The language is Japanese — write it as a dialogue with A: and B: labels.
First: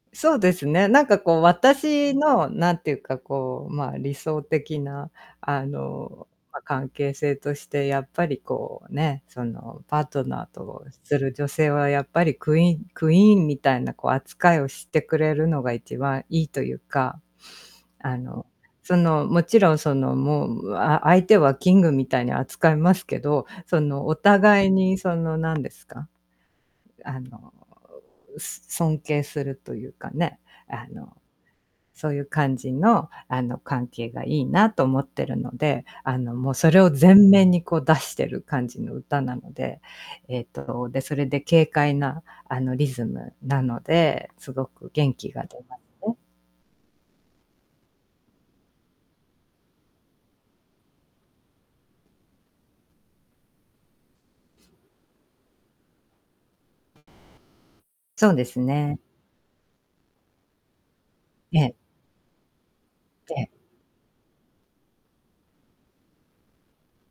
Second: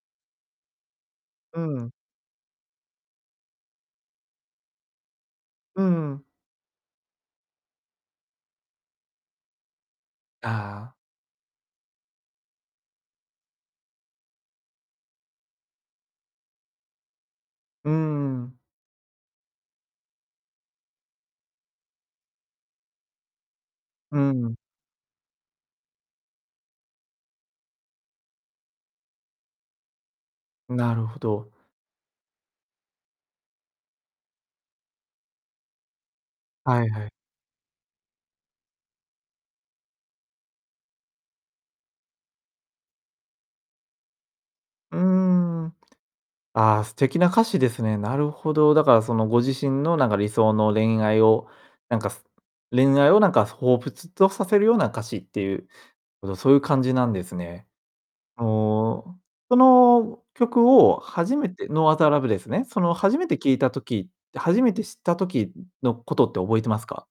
A: そうですね、なんかこう、
B: うん。
A: 私のなんていうか、こう、まあ、理想的なあ
B: うん。
A: の、まあ、関係性としてやっぱりこう、ね、その、パートナーと
B: ああ。
A: する女性はやっぱりクイーンクイーンみたいなこう、扱いをしてくれるのが一番いいというか。
B: う
A: あの、
B: ん。
A: その、もちろんその、もう、あ相手はキングみたいに扱いますけど、その、お
B: うん。
A: 互いにその、なんですか。あの、ううす尊敬するというかね、あ
B: なる
A: の、
B: ほど。
A: そういう感じのあの、関係がいいなと思ってるので、あの、もうそれ
B: はい
A: を
B: はい。
A: 前面に、こう、出してる感じの歌なので、えっと、で、それで軽快なあの、リズムなので、凄く
B: うー
A: 元気が出
B: ん。
A: ますね。
B: ああ、素敵な歌詞ですね、なるほど、だからその、ご自身のなんか理想の恋愛をなんか、す恋愛をなんか彷彿とさせるような歌詞っていう、おどそういう感じなんですね。
A: そうですね。
B: の、その曲を初め
A: え
B: て
A: え。
B: No Other Love ですね、その初め
A: え
B: て
A: え。
B: 聞いた時、で、初めて知った時、うのことって覚えてますか？